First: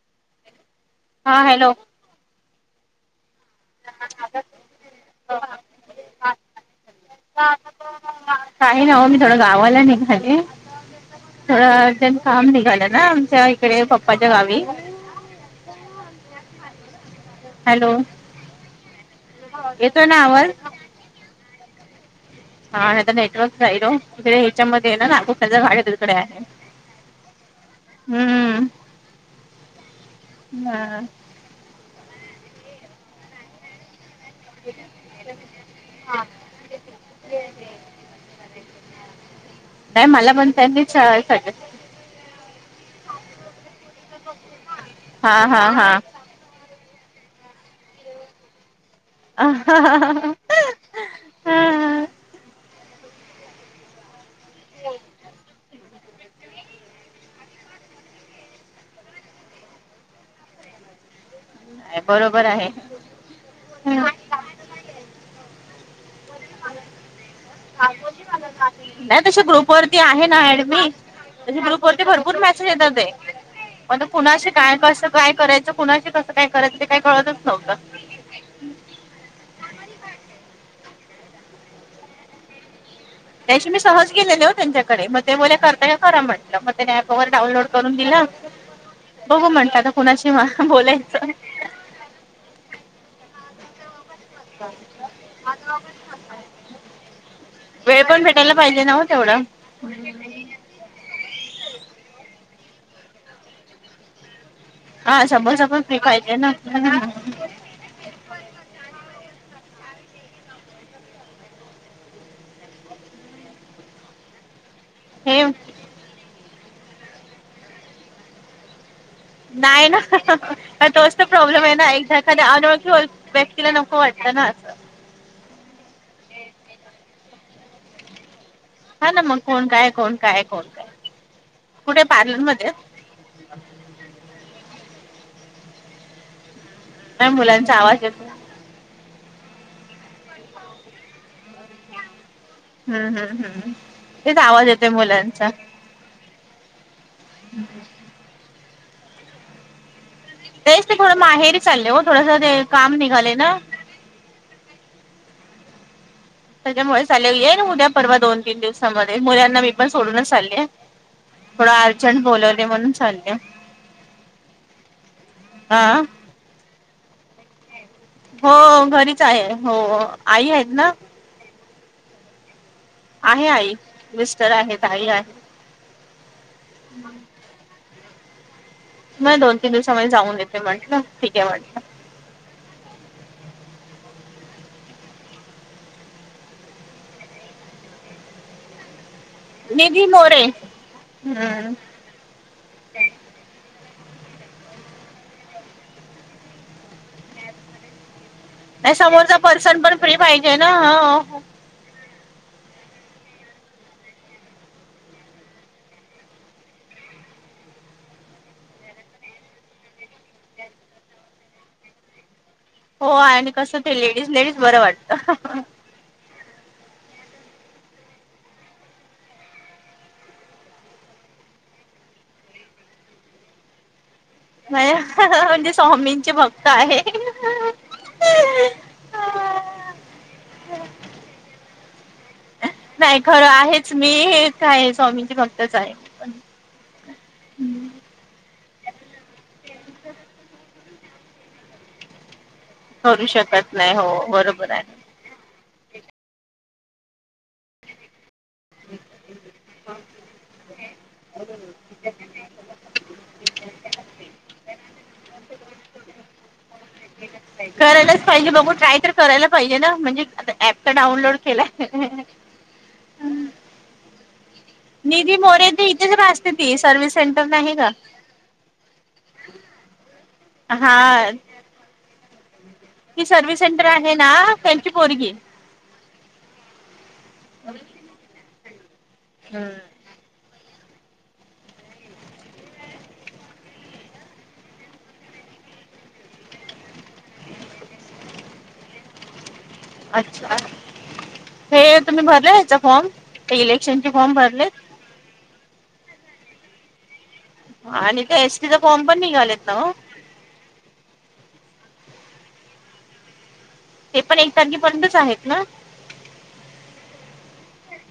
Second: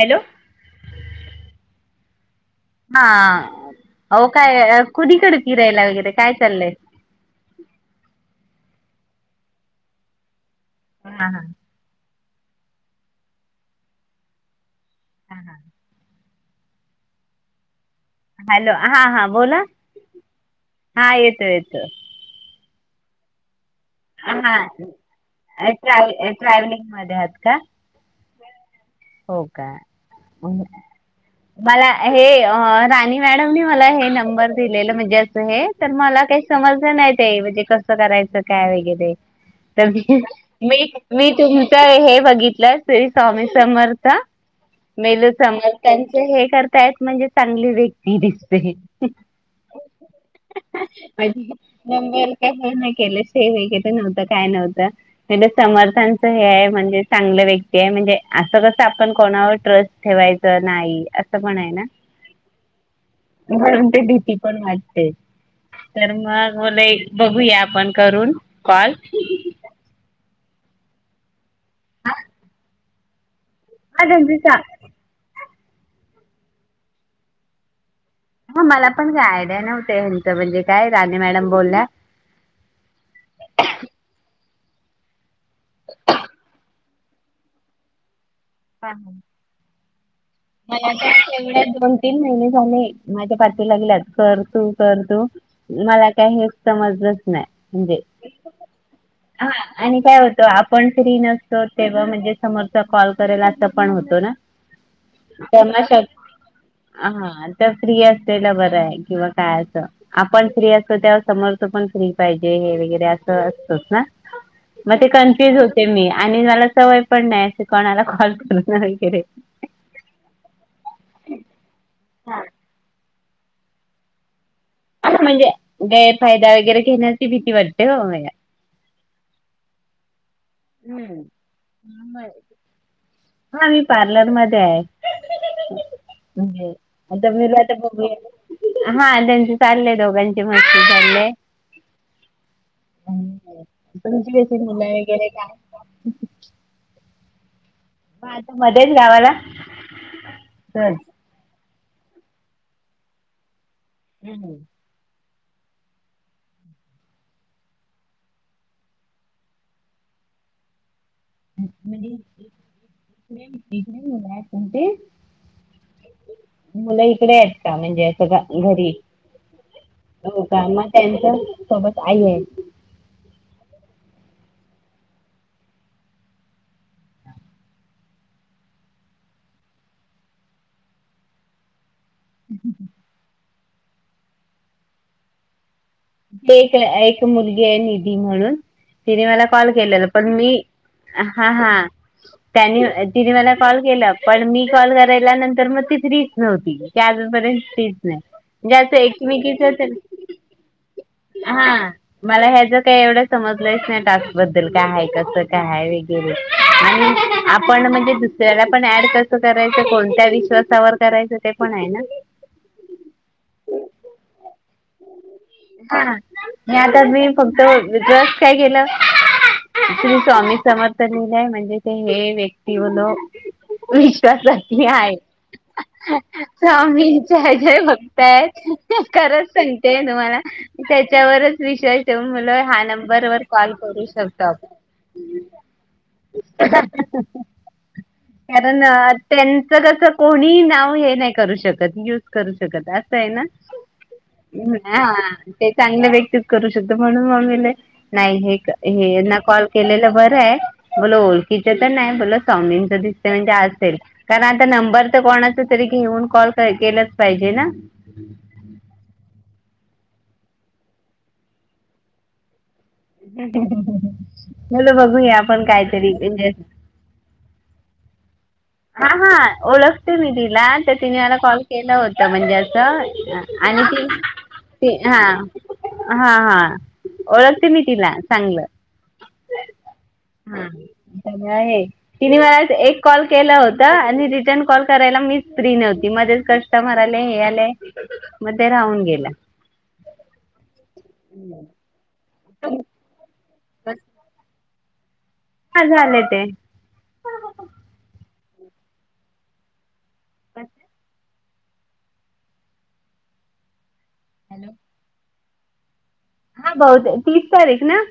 Hello. हा hello. हा. आहो काय कुणीकडे फिरायला वगैरे काय चाललंय? काही नाही वो मी थोडं गावाला निघाले. हा हा. अ अर्जंट काम निघालं ना आमच्या इकडे पप्पाच्या गावी. हा हा. हॅलो. हॅलो. हा हा. बोला येतोय ना आवाज हा येतो येतो. हा. हे तर नेटवर्क जा [unintelligible] तकडे हा ह्याच्यामध्ये आहे ना? ना खूप [unintelligible] ट्रॅव्ह आहे. ट्रॅव्हलिंग मध्ये आहात का हम्म. हो का? ह मला हे ह राणी मॅडमनी मला हे न- बर दिलेलं म्हणजे अस हे तर मला काही समजल नाही. ते म्हणजे कस करायच ते. काय वगैरे. तर मी नाही मला पण त्यांनी मी सजेस्ट तुम - - च हे बघितलं श्री स्वामी समर्थ- हा [unintelligible] हा हा समर्थांचं हे करतायेत म्हणजे चांगली व्यक्ती दिसते. ह हा नंबर काही हे नाही केले. [unintelligible] नव्हतं काय नव्हतं म्हटलं समर्थांचं हे आहे म्हणजे चांगलं व्यक्ती आहे म्हणजे असं कस- आपण कोणावर ट्रस्ट ठेवायच नाही अस - पण आहे ना? नाही बरोबर आहे म्हणून ते भीती पण वाटते. तर मग बोले एक बघूया आपण करून कॉल. गप वरती आहे ना ऐडमीन? त्या ग्रुप वरती भरपूर मॅसेज येतात ते. मग हा त्यांची कुणाशी काय हा कसं काय करायचं? कुणाशी कसं काय करायचं? ते काय कळतच नव्हतं. ह. मला पण काय आयडिया नव्हत. ह्याचं म्हणजे काय राणी मॅडम बोलल्या- त्याशी मी सहज गेलेले हो त्यांच्याकडे. मग ते बोलले करता का? करा म्हटलं. मग त्यानी ऍप वगैरे डाउनलोड करून दिल. बघू म्हणलं आता कुणाशी बोलायचं? [unintelligible] तीन महिने झाले माझ्या पाठी लागल्यात कर. तू. कर तू. मला काही हे समजलच नाही म्हणजे- वेळ पण भेटायला पाहिजे ना हो तेवढा. आणि काय होतो आपण फ्री नसतो तेव्हा म्हणजे समोरचा कॉल करेल अस पण होतो ना. हा सबर तेव्हा सबर. शक हा तर फ्री असतेल बरं आहे किंवा काय असं. आपण फ्री असतो त्या समोर तो पण फ्री पाहिजे हे वगैरे असं असत ना. मग ते हे कन्फ्युज होते मी आणि मला सवय पण नाही असे कोणाला कॉल करणार वगैरे. नाही ना पण तोच तर प्रॉब्लेम आहे ना एकदा एखा्या अनोळखी. व्यक्तीला नक वाटत ना असं. म्हणजे गैरफायदा वगैरे घेण्यासची भीती वाटते हो म हा ना मग कोण काय कोण काय कोण. काय कुठे हम् ह पार्लर मध्ये हा मी पार्लर म ध्येआहे म्हणजे. नाही आता मला मुलांचा तर आवाज बघ येतो. हा त्यांचे चाललेय दोघांची मस्ती चालले. हम्म हम्म हम्म तुमची तेच कशी आवाज येतोय मुलं वगैरे काय. हम् ह आता मध्येच गावाला. तेच ते सहज थोडं माहेरी चालले हो थोडंसं ते काम निघाले ना. हम ह त्याच्यामुळे चाले आहे उद्या परवा दोन तीन दिवसाांमध्ये मुलांना मी पण सोडूनच चालले आहे. थोड म्हणजे अर्जंट बोलवले म्हणून चालल्या इकडे इकडे मुलं आहेत तुमची हा. मुलं इकडे आहेत का म्हणजे. स हो घरी घरीच आहे हो हो आई आहेत का मग ना त्यांच सोबत आई आहे. आहे आई मिस्टर आहेत आई आहे. हम्. म दोन तीन दिवसाांमध्ये जाऊन येते म्हंटलं ठीक आहे म्हटलं. ह् ह ते एक एक मुलगी आहे निधी म्हणून तिने मला. कॉल निधी केलेला पण मोरे मी हा हा. हम्म त्यानी तिने मला कॉल केला पण मी कॉल करायला नंतर मग ती फ्रीच नव्हती. की आजपर्यंत तेच नाही म्हणजे नाही असं समोरचा पर्सन एकमेकीच पण फ्री पाहिजे ना. हा मला ह्याच काही एवढं समजलंच नाही टास्क बद्दल कायय कसं कायय वगैरे. आणि आपण म्हणजे दुसऱ्याला पण ऍड कसं करायचं कोणत्या विश्वासावर करायचं ते. पण आहे ना. हो आणि कसं ते लेडीज लेडीज बरं वाटतं. हा म आता मी फक्त जस काय केलं. अचली स्वामी समर्थ लिहील आहे म्हणजे ते हे व्यक्ती होल. विश्वासातली आहे म्हणजे स्वामींचे भक्त आहे. स्वामी. जय जय बक्तय खरच सांगतेय तुम्हाला. त्याच्यावरच विश्वास ठेऊ मु ह नाही खरं आहेच मी हे काय स्वामींची फक्तच आहे. [inaudible] कारण त्यांच कस कोणी नाव हे नाही करू शकत. करू शकत असं करू आहे ना. शकत नाही हो बरोबर आहे. ते चांगले व्यक्तीत करू शकतो म्हणून मले नाही हे. हे यांना कॉल केलेलं बरं आहे बोला ओळखीच तर नाही बोला. दिस म्हणजे असेल कारण आता नंबर तर कोणाच तरी घेऊन कॉल के करायलाच पाहिजे बघू ट्राय कर. करायला पाहिजे ना म्हणजे आ ऍप तर डाऊनलोड केला. चलो बघूया आपण कायतरी म्हणजे, सेटर नाही आहे का, हा हा ओळखते मी तिला तर तिने हा मला कॉल केला होता म्हणजे असं. ती सर्व्हिस आणि सेंटर ती आहे ना त्यांची ती हा परगी हा हा ओळखते मी तिला चांगलं हम्म हा आहे तिने मला एक कॉल केलं होत आणि रिटर्न कॉल करायला मी फ्री नव्हती मझेच कस्टमर आले हे आलंय मध्ये राहून गेला अच्छा हे तुम्ही भरले ह्याचा फॉर्म ते इलेक्शन फॉर्म भरले ह झालं ते आणि ते एसटीचा फॉर्म पण निघालेत ना अचछा ते पण एक हॅलो तारखेपर्यंतच आहेत ना हा बहत तीस तारीख ना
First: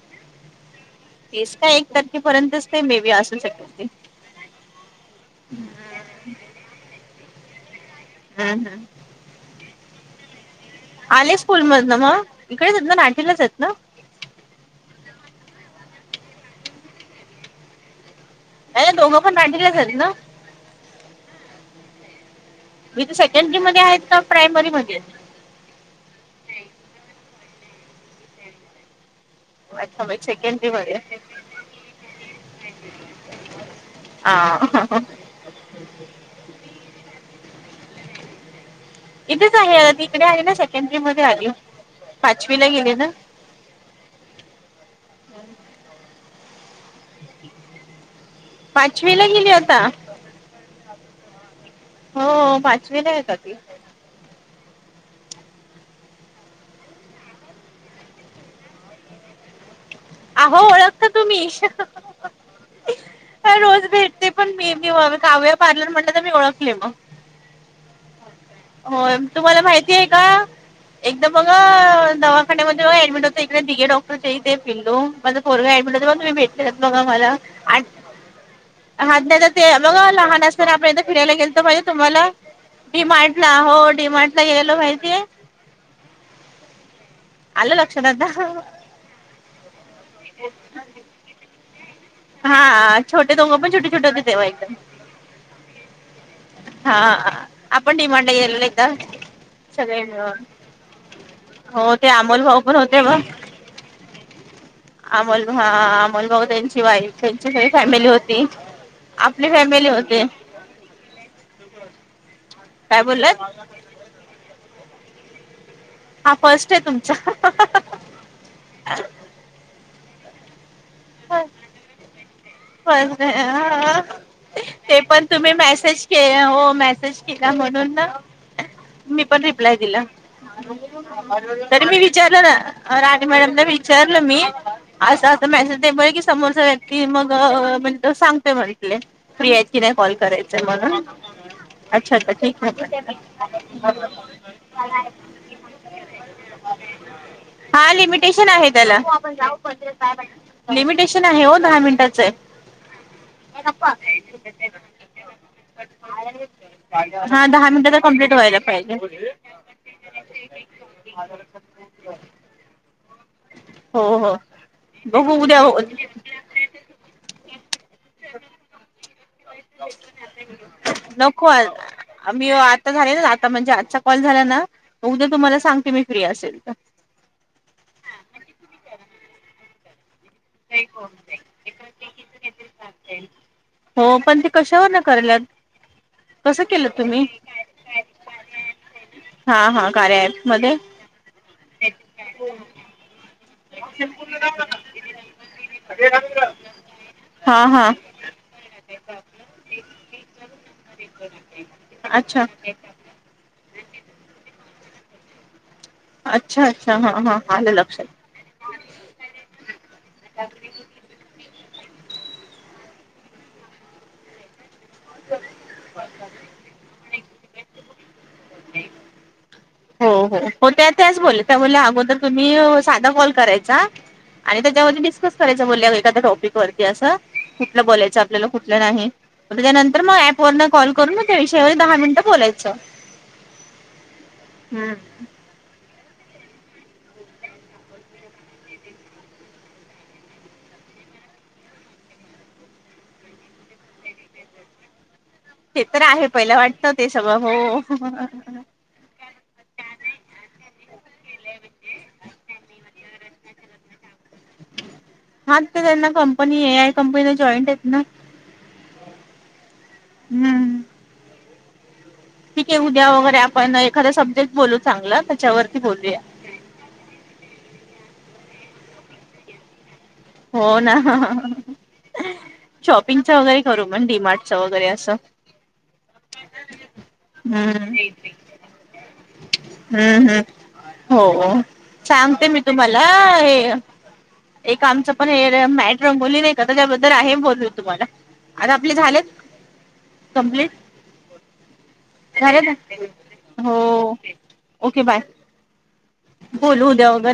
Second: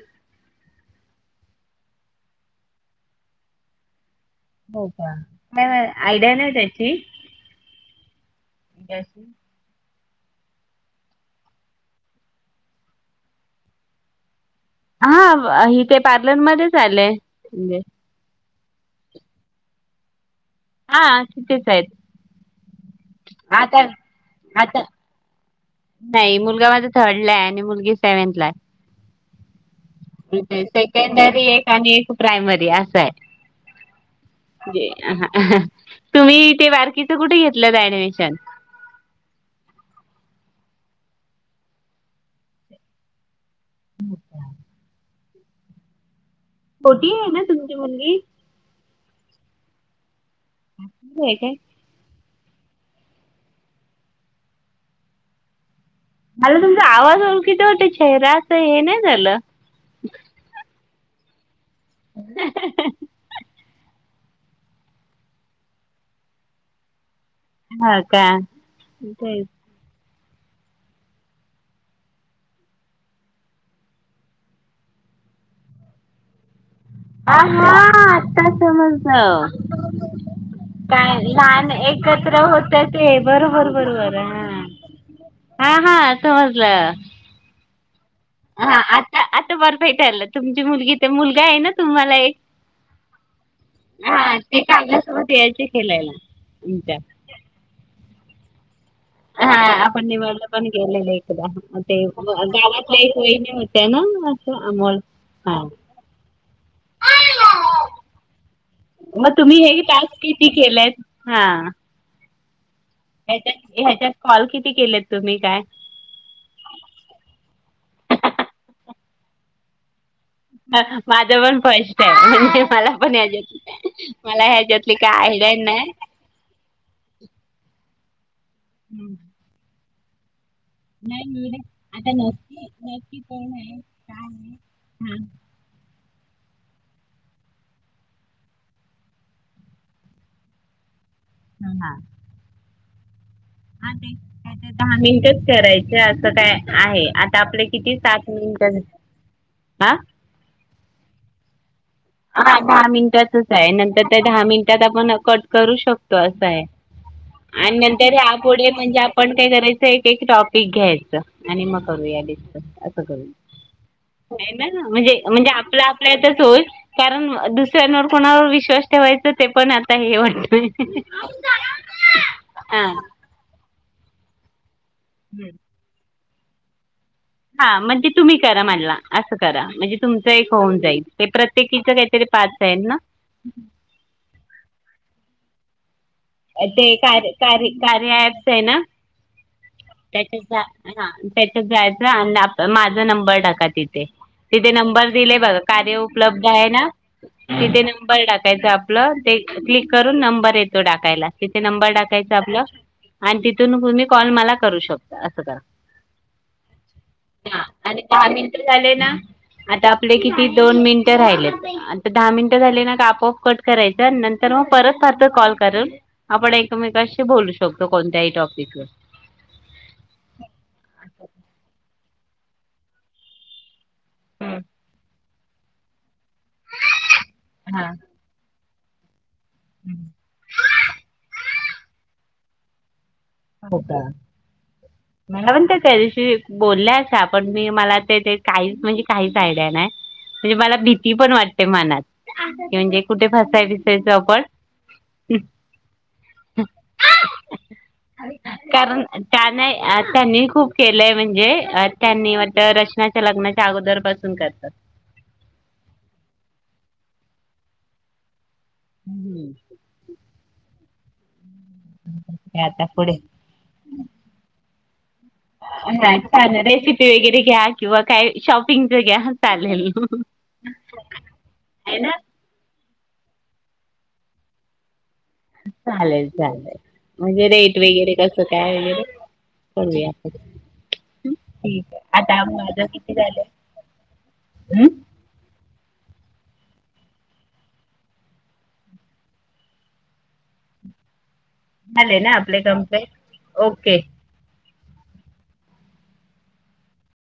तेस का एक तारखेपर्यंतच ते मे बी असू शके ते हो का काय आयडिया नाही त्याची हा हा कशी आले स्कूल मध ना मग इकडेच आहेतेत ना नाटलाच आहेत ना हा हि ते पार्लरमध्येध्येच आलेय म्हणजे अ दोघं पण मटल्या झाली ना हां तिथेच आहेत मी ते सेकंडरीमध्ये आता आहेत का आता प्रायमरीमध्येध्ये नाही मुलगामध्येझ थर्ड ला आहे आणि मुलगी सेव्हन्थ ला आहे अच्छा ब सेकंडरी एक आणि एक प्रायमरी असा आहे ह म्हणजे तुम्ही ते बारकीचं कुठे घेतलं तर ऍडमिशन इथेच आहे आता त इिकडे आली ना सेकंड्री मध्ये आली पाचवी ला गेले ना मोटी आहे ना तुमची मुलगी पाचवी ला गेली आता ह आहे काय हो पाचवी नाही आहे का ती मला तुमचा आवाज ओळखीती वाट चेहरा असं हे नाही झालं अहो ओळखता तुम्ही ह ह रोज भेटते पण मी म व कावया पार्लर म्हणलं तर मी ओळखले मग हा का हो तेच तुम्हाला माहिती आहे का? [inaudible] एकदा बघ दवाखान्यामध्ये ऍडमिट होतं इकडे िघे डॉक्टरच्या इथे फिल्डून होरय तुम भे बघा मला हा हा आता हा समजलं. त्याला ते बघा लहान अस र आपण इथे काय फिरायला गेलतो लहान माहिते तुम्हाला एकत्र होत डी ते मार्टला बरोबर हो डी बरोबर मार्टला हा. यायला माहितीये. हा हां समजलं. आलं लक्षात आता. हा आता आता परफेक्ट आलं तुमची मुलगी ते मुलगा आहे ना तुम्हाला एक. हा छोटे दोघं पण छोटे छोटे हा होते तेव्हा ते एकदम कांगल्यासोबत यायचे केलंय. पिंट्या. हा आपण डी मार्ट ला गेलेलो एकदा. हा सगळे आपण डी मार्ट मिळून ला पण गेलेलो एकदा हो ते अमोल भाऊ पण होते गावातले एक बघ वहिणी होत्या ना? [unintelligible] अमोल हा अमोल भाऊ त्यांची वाईफ त्यांची सगळी फॅमिली होती आपली फॅमिली होते. ती केलंय हां. काय बोललात हच्यात ह्याच्यात कॉल किती केलेत तुम्ही काय? हा फस्ट आहे तुमचा. माझं पण फस्ट आहे म्हणजे मला पण फर्स्ट ह्याच्यातली आहे मला ह्याच्यातली ते काय पण आयडिया तुम्ही नाही. मेसेज मेसेज केला म्हणून ना हम्म. मी पण रिप्लाय दिला. नाही मी नाही तरी मी आता विचारलं नक्की ना नक्की राणी कोण मॅडमला आहे विचारलं काय मी. आहे हां असं असं मेसेज आहे समोरचा व्यक्ती मग म्हणज त सांगतोय म्हटले फ्री आहेत की नाही कॉल करायच म्हणून. हां हां अच्छा अच्छा ठीक आहे. हां ते काय दहा मिनटंच करायचे असं काय आहे आता आपले किती सात मिनटं पण जाऊ हां प्र [unintelligible] लिमिटेशन आहे हो दहा मिनटाच. हा दहा मिनिटाचच आहे नंतर त्या दहा मिनिटात आपण कट करू शकतो असं आहे. हा दहा आणि मिनिटाचा नंतर कंप्लीट व्हायला यापुढे पाहिजे म्हणजे आपण काय करायचं एक एक टॉपिक घ्यायचं आणि मग करू या हे असं. हो हो. [unintelligible] ना म्हणजे बघू म्हणजे उद्या आपला आपल्यातच होईल. कारण दुसऱ्यांवर कोणावर विश्वास ठेवायच. नको आज मी हां आता झाले ना आता म्हणजे आता कॉल झाला ना उद्या तुम्हाला सांगते मी फ्री असेल तर. हा म्हणजे तुम्ही करा मला असं करा म्हणजे. तुमचं एक होऊन जाईल ते प्रत्येकीच्या काहीतरी पाच आहेत ना? हो पण ते कशावर ना करायल्यात? ते कार कार कार्य ऍप्स आहे ना? हां हां त्याच्या हा त्याच्यात जायचं आणि माझा नंबर टाकायचा. तिथे तिथे नंबर दिलेय बघा कार्य उपलब्ध आहे ना, हा तिथे हा नंबर टाकायचा आपलं ते क्लिक करून नंबर येत येतो टाकायला तिथे नंबर टाकायचा अच्छा आपला आणि तिथून तुम्ही कॉल मला करू शकतो असं करा. अच्छा अच्छा हा हां आलं आणि लक्षात दहा मिनटं झाले ना आता आपले किती दोन मिनिट राहिलेत. ता दहा मिनटं झाले ना आपोआप कट करायचं नंतर मग परत फारत कॉल करून आपण एकमेकशी बोलू शकतो कोणत्याही टॉपिकवर हो हो हो त्या त्याच बोलल्या त्या अगोदर तुम्ही साधा कॉल करायचा आणि त्याच्यावर डिस्कस करायच बोल एखाद्या टॉपिक वरती असं कुठलं बोलायच आपल्याला कुठलं नाही त्यानंतर मग ऍप वर न कॉल करून ना त्या विषयावर दहा मिनिटं बोलायचं हो का हम् मला पण ते त्या दिवशी बोलल्या पण मी मला ते ते काहीच म्हणजे काहीच आयडिया नाही म्हणजे मला भीती पण वाटते मनात की म्हणजे कुठे फसा बिसायचो आपण ते तर आहे पहिलं वाटत ते सगळं हो कारण त्यान त्यांनी खूप केलंय म्हणजे त्यांनी वात लग्नाच्या अगोदर पासून करतात हा ते त्यांना कंपनी ए आय कंपनीला जॉईंट आहेत ना हम्मम् हम्म ठीक आहे आता उद्या पुढे वगैरे आपण एखाद सब्जेक्ट बोलू चांगलं चाले रेसिपी वगैरे घ्या किंवा काय शॉपिंगच घ्या चालेल हो ना आहे ना शॉपिंगच वगैरे करू मण डीमार्टच वगैरे असं चालेल चालेल म्हणजे रेट हम्म वगैरे कसं काय हम्म वगैरे हम्म हो ठीक आहे आता सांगते मी माझ तुम्हाला किती झालं हे एक हं? आमचं पण हे मॅट रंगोली नाही त्याबद्दल आहे बोलू तुम्हाला आता आपले झालेत कमप्लीट ना आपले झाले कंप्लेंट का हो ओके ओके बाय बोलू उद्या वगैरे